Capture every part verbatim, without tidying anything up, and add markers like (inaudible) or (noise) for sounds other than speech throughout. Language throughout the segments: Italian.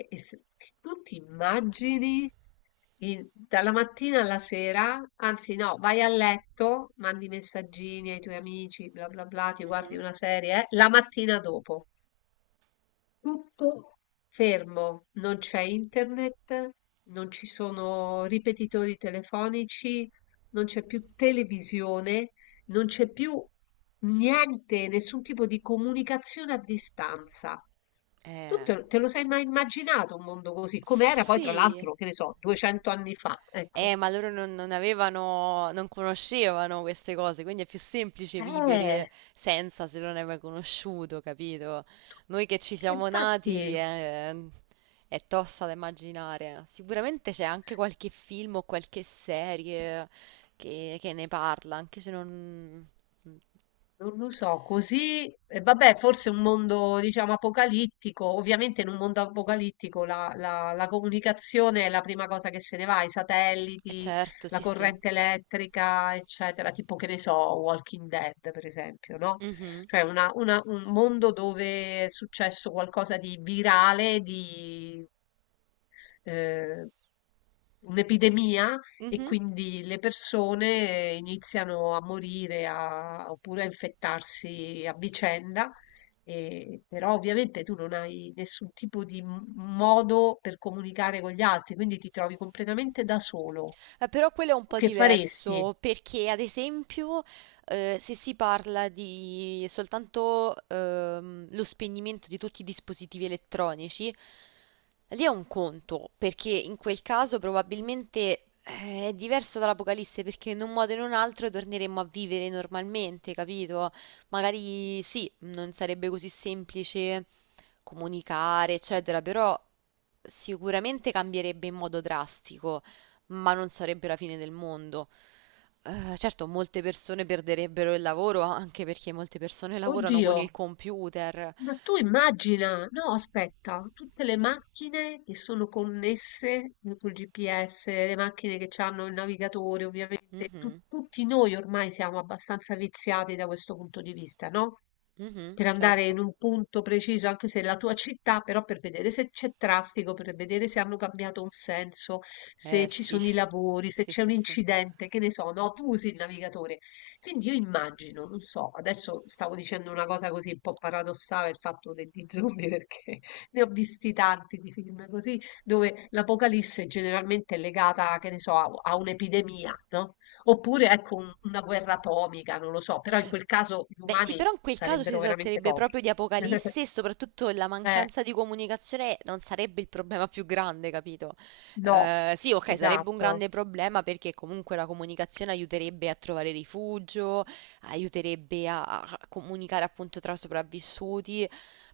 E e se tu ti immagini in- dalla mattina alla sera, anzi no, vai a letto, mandi messaggini ai tuoi amici, bla bla bla, ti guardi Mhm. una serie, eh, la mattina dopo. Tutto fermo, non c'è internet, non ci sono ripetitori telefonici, non c'è più televisione, non c'è più niente, nessun tipo di comunicazione a distanza. Tu Eh, te, te lo sei mai immaginato un mondo così? Come era poi, tra sì, l'altro, che ne so, duecento anni fa, ecco. eh, ma loro non, non avevano, non conoscevano queste cose, quindi è più semplice Eh, vivere senza se non hai mai conosciuto, capito? Noi che ci siamo infatti. nati eh, è tosta da immaginare. Sicuramente c'è anche qualche film o qualche serie che, che ne parla, anche se non... Non lo so, così, e vabbè, forse un mondo, diciamo, apocalittico. Ovviamente in un mondo apocalittico la, la- la comunicazione è la prima cosa che se ne va, i è satelliti, certo, la sì, sì. corrente elettrica, eccetera, tipo che ne so, Walking Dead, per esempio, no? Mhm. Cioè una- una- un mondo dove è successo qualcosa di virale, eh, un'epidemia e Mhm. quindi le persone eh, iniziano a morire a- oppure a infettarsi a vicenda. E, però ovviamente tu non hai nessun tipo di m- modo per comunicare con gli altri, quindi ti trovi completamente da solo. Eh, però quello è un po' Che faresti? diverso perché, ad esempio, eh, se si parla di soltanto ehm, lo spegnimento di tutti i dispositivi elettronici, lì è un conto, perché in quel caso probabilmente eh, è diverso dall'Apocalisse, perché in un modo o in un altro torneremmo a vivere normalmente, capito? Magari sì, non sarebbe così semplice comunicare, eccetera, però sicuramente cambierebbe in modo drastico ma non sarebbe la fine del mondo. Eh, certo, molte persone perderebbero il lavoro anche perché molte persone lavorano con Oddio, il computer. ma tu immagina, no, aspetta, tutte le macchine che sono connesse mm, col gi pi esse, le macchine che hanno il navigatore, ovviamente, tu- Mhm, tutti noi ormai siamo abbastanza viziati da questo punto di vista, no? mhm, Per andare certo. in un punto preciso, anche se è la tua città, però per vedere se c'è traffico, per vedere se hanno cambiato un senso, Eh se ci sì, sono i lavori, se sì, c'è un sì, sì. incidente, che ne so, no? Tu usi il navigatore. Quindi io immagino, non so, adesso stavo dicendo una cosa così un po' paradossale, il fatto degli zombie, (laughs) perché ne ho visti tanti di film così, dove l'apocalisse generalmente è legata, che ne so, a, a un'epidemia, no? Oppure, ecco, un- una guerra atomica, non lo so, però in quel caso gli Beh, sì, umani però in quel caso si sarebbero veramente tratterebbe pochi. proprio di (laughs) apocalisse e soprattutto la Eh, mancanza di comunicazione non sarebbe il problema più grande, capito? no, Eh, sì, ok, sarebbe un esatto. grande problema perché comunque la comunicazione aiuterebbe a trovare rifugio, aiuterebbe a, a comunicare appunto tra sopravvissuti,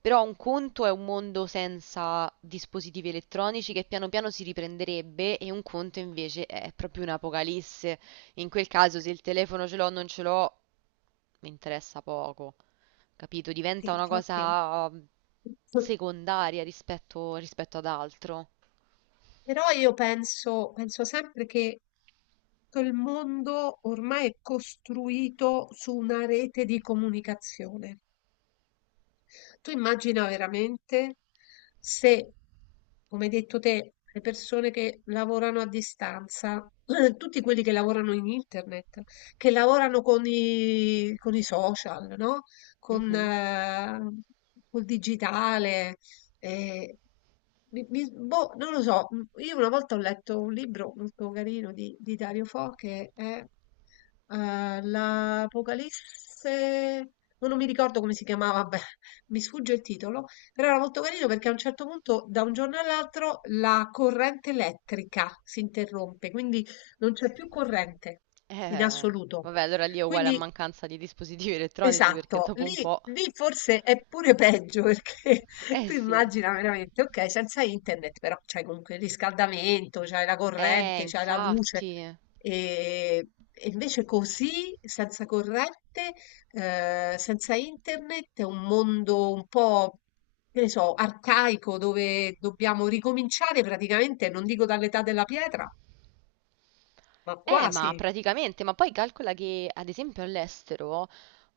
però un conto è un mondo senza dispositivi elettronici che piano piano si riprenderebbe e un conto invece è proprio un'apocalisse. In quel caso, se il telefono ce l'ho o non ce l'ho, mi interessa poco, capito? Sì, Diventa una infatti. cosa um, (laughs) secondaria rispetto, rispetto ad altro. Però io penso, penso sempre che tutto il mondo ormai è costruito su una rete di comunicazione. Tu immagina veramente se, come hai detto te, le persone che lavorano a distanza, (clears throat) tutti quelli che lavorano in internet, che lavorano con i, con i social, no? Con, Mhm. eh, col digitale, eh, mi- mi- boh, non lo so, m, io una volta ho letto un libro molto carino di, di Dario Fo che è eh, L'Apocalisse, no, non mi ricordo come si chiamava, beh, mi sfugge il titolo, però era molto carino perché a un certo punto, da un giorno all'altro, la corrente elettrica si interrompe, quindi non c'è più corrente in Eh, assoluto. vabbè, allora lì è uguale a Quindi mancanza di dispositivi elettronici perché esatto, dopo un lì, po'. lì forse è pure peggio perché (laughs) Eh tu sì. immagina veramente, ok, senza internet, però c'hai comunque il riscaldamento, c'hai la Eh, corrente, c'hai la luce, infatti. e, e invece così, senza corrente, eh, senza internet, è un mondo un po', che ne so, arcaico dove dobbiamo ricominciare praticamente, non dico dall'età della pietra, ma Eh, ma quasi. praticamente, ma poi calcola che ad esempio all'estero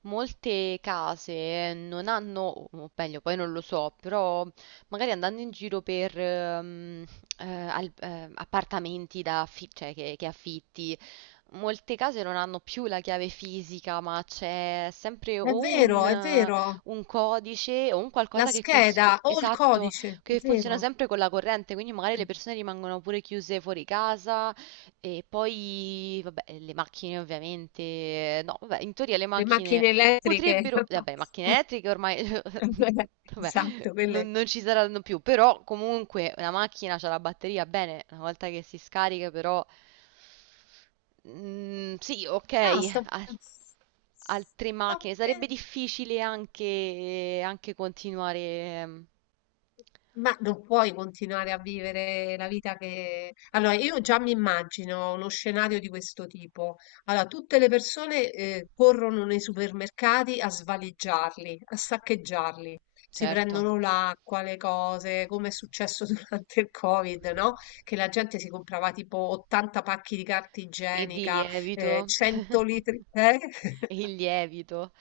molte case non hanno, o meglio, poi non lo so, però magari andando in giro per ehm, eh, al- eh, appartamenti da affi- cioè che, che affitti molte case non hanno più la chiave fisica, ma c'è sempre È o un, vero, è eh, vero, un codice o un la qualcosa che, cons- che- scheda o il esatto, codice, è che funziona vero. sempre con la corrente, quindi magari le persone rimangono pure chiuse fuori casa e poi, vabbè, le macchine ovviamente, no, vabbè, in teoria le Le macchine macchine elettriche. potrebbero, vabbè, macchine elettriche ormai, (laughs) (laughs) vabbè, Esatto, non, quelle... non ci saranno più, però comunque una macchina c'ha la batteria, bene, una volta che si scarica però... Mm, sì, ok, No, sto... (laughs) altre Sto... macchine. Sarebbe pe- difficile anche, anche continuare, ehm, ma non puoi continuare a vivere la vita che... Allora, io già mi immagino uno scenario di questo tipo. Allora, tutte le persone eh, corrono nei supermercati a svaligiarli, a saccheggiarli. Si certo. prendono l'acqua, le cose, come è successo (laughs) durante il Covid, no? Che la gente si comprava tipo ottanta pacchi di carta E di igienica, lievito, eh, cento litri... Eh? (laughs) il lievito,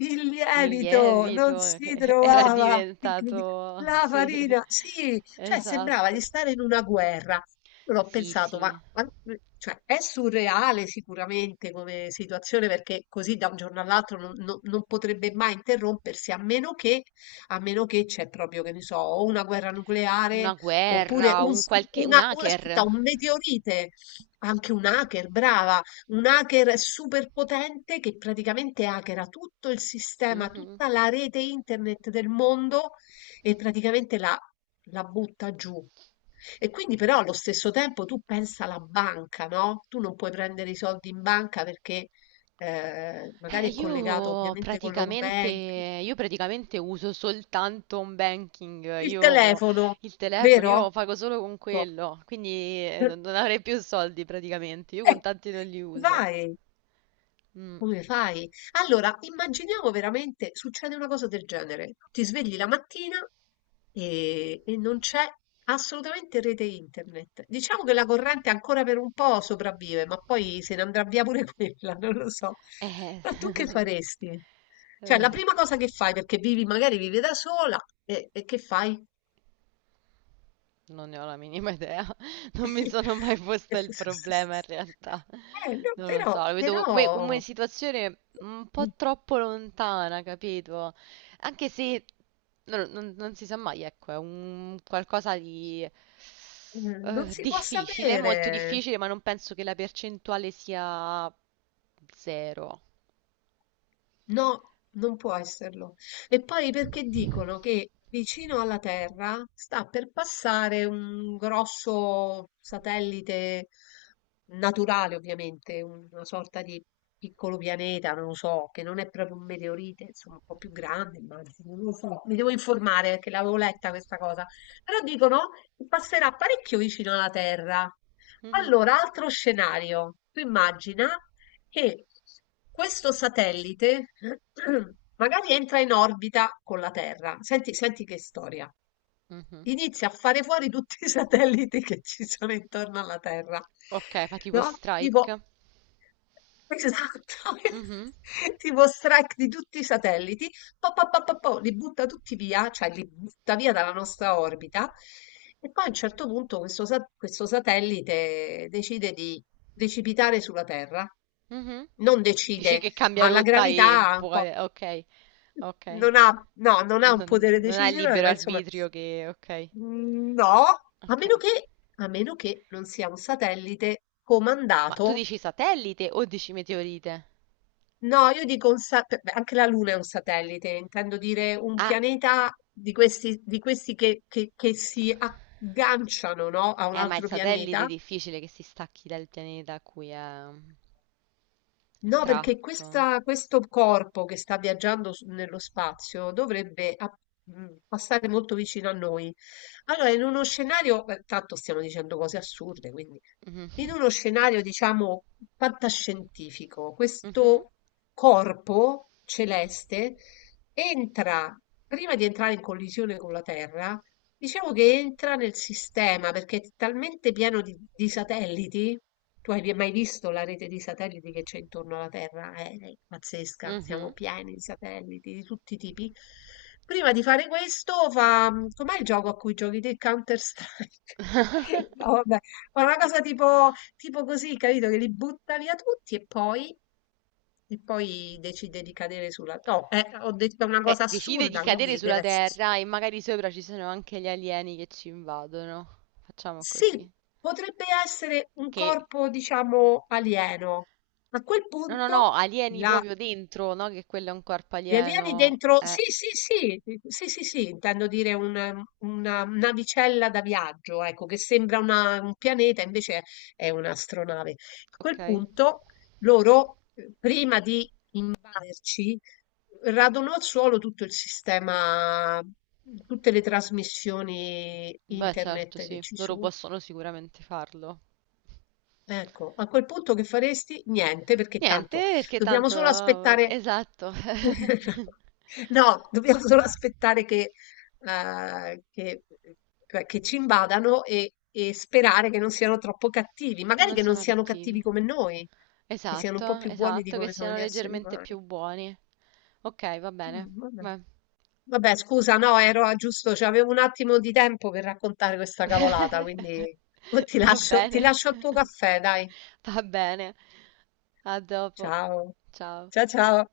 Il il lievito non lievito si che (laughs) era trovava, incredi diventato, la sì, farina, sì, (laughs) cioè sembrava esatto. di stare in una guerra. Io l'ho Sì, pensato, ma, sì, ma- mhmm, cioè, è surreale sicuramente come situazione perché così da un giorno all'altro non, non- non potrebbe mai interrompersi a meno che, a meno che c'è proprio, che ne so, o una guerra nucleare una oppure guerra, un, un s- qualche, un una, un- aspetta, hacker. un meteorite, anche un hacker, brava un hacker super potente che praticamente hackera tutto il sistema, Mhm. tutta la rete internet del mondo e praticamente la, la butta giù. E quindi però allo stesso tempo tu pensa alla banca, no? Tu non puoi prendere i soldi in banca perché eh, Eh, magari è collegato io ovviamente con l'home praticamente, banking. io praticamente uso soltanto un banking, Il io telefono, il telefono, io vero? pago solo con Ecco. quello, quindi eh, non, non (laughs) avrei più soldi praticamente, io Eh, contanti non li uso. vai. Mm, Come fai? Allora, immaginiamo veramente, succede una cosa del genere. Ti svegli la mattina e, e non c'è assolutamente rete internet. Diciamo che la corrente ancora per un po' sopravvive, ma poi se ne andrà via pure (laughs) quella, non lo so. eh, Ma tu che faresti? Cioè, la eh, prima cosa che fai, perché vivi, magari vivi da sola, e, e che fai? non ne ho la minima idea, (laughs) non mi sono mai (laughs) posta il problema in realtà, Eh, no, non lo però, so, lo vedo come, però... come situazione un po' troppo lontana, capito? Anche se non, non non si sa mai, ecco, è un qualcosa di Mh, non eh, si può difficile, molto sapere. difficile, ma non penso che la percentuale sia zero. No, non può esserlo. E poi perché dicono che vicino alla Terra sta per passare un grosso satellite naturale, ovviamente, una sorta di piccolo pianeta, non lo so, che non è proprio un meteorite, insomma, un po' più grande, immagino, non lo so. Mi devo informare perché l'avevo letta questa cosa. Però dicono che passerà parecchio vicino alla Terra. Mhm, Allora, altro scenario. Tu immagina e questo satellite (clears throat) magari entra in orbita con la Terra. Senti, senti che storia. mhm. Inizia a fare fuori tutti i satelliti che ci sono intorno alla Terra. Ok, fa tipo No? Tipo, strike. esatto, (laughs) tipo strike di tutti i satelliti, po, po, po, po, po, li butta tutti via, cioè li butta via dalla nostra orbita. E poi a un certo punto questo, sa- questo satellite decide di precipitare sulla Terra. Mhm, mhm. Non Dici decide, che cambia ma la rotta e gravità ha un po' vuole. Ok, ok. non ha no, non ha un Non, potere non hai decisionale, libero ma insomma arbitrio che. Ok, mhmm, no, a ok. meno che a meno che non sia un satellite Ma tu comandato dici satellite o dici meteorite? no, io dico un sa p beh, anche la Luna è un satellite, intendo dire un Ah, pianeta di questi di questi che che che si agganciano, no, a un eh, ma il altro satellite è pianeta difficile che si stacchi dal pianeta a cui è no, perché attratto. questa- questo corpo che sta viaggiando su- nello spazio dovrebbe a- mh, passare molto vicino a noi. Allora, in uno scenario, eh, tanto stiamo dicendo cose assurde, quindi Mhm. (laughs) in uno scenario, diciamo, fantascientifico, questo corpo celeste entra, prima di entrare in collisione con la Terra, diciamo che entra nel sistema perché è talmente pieno di, di satelliti. Tu hai mai visto la rete di satelliti che c'è intorno alla Terra? È, è pazzesca, siamo Mhm. pieni di satelliti di tutti i tipi. Prima di fare questo, fa... com'è il gioco a cui giochi te? Counter-Strike? (laughs) No, vabbè, ma una cosa tipo, tipo così, capito? Che li butta via tutti e poi, e poi decide di cadere sulla... No, eh, ho detto una Eh, cosa decide di assurda, cadere quindi sulla deve essere Terra e magari sopra ci sono anche gli alieni che ci invadono. Facciamo sì, così. potrebbe essere un Che... corpo, diciamo, alieno. A quel No, no, no, punto, alieni la- proprio dentro, no? Che quello è un corpo gli alieni alieno. dentro... Eh, Sì, sì, sì, sì, sì, sì, intendo dire un- una navicella da viaggio, ecco, che sembra una- un pianeta, invece è un'astronave. A ok. quel punto, loro, eh, prima di vaderci, radono al suolo tutto il sistema, tutte le trasmissioni Beh, certo, internet che sì. ci Loro sono. possono sicuramente farlo. Ecco, a quel punto che faresti? Niente, perché Niente, tanto perché dobbiamo tanto... solo aspettare. Esatto, (laughs) No, dobbiamo solo aspettare che, eh, che- che- che ci invadano e, e sperare che non siano troppo cattivi, che magari non che non siano siano cattivi cattivi. come noi, che siano un po' Esatto, più buoni di esatto, che come sono siano gli esseri leggermente umani. più buoni. Ok, va bene. Mm, vabbè. Beh. Vabbè, scusa, no, ero a giusto, cioè, avevo un attimo di tempo per raccontare questa cavolata, (laughs) quindi oh, ti Va lascio, ti bene, lascio al tuo caffè, dai. va bene. A dopo. Ciao, Ciao. ciao ciao.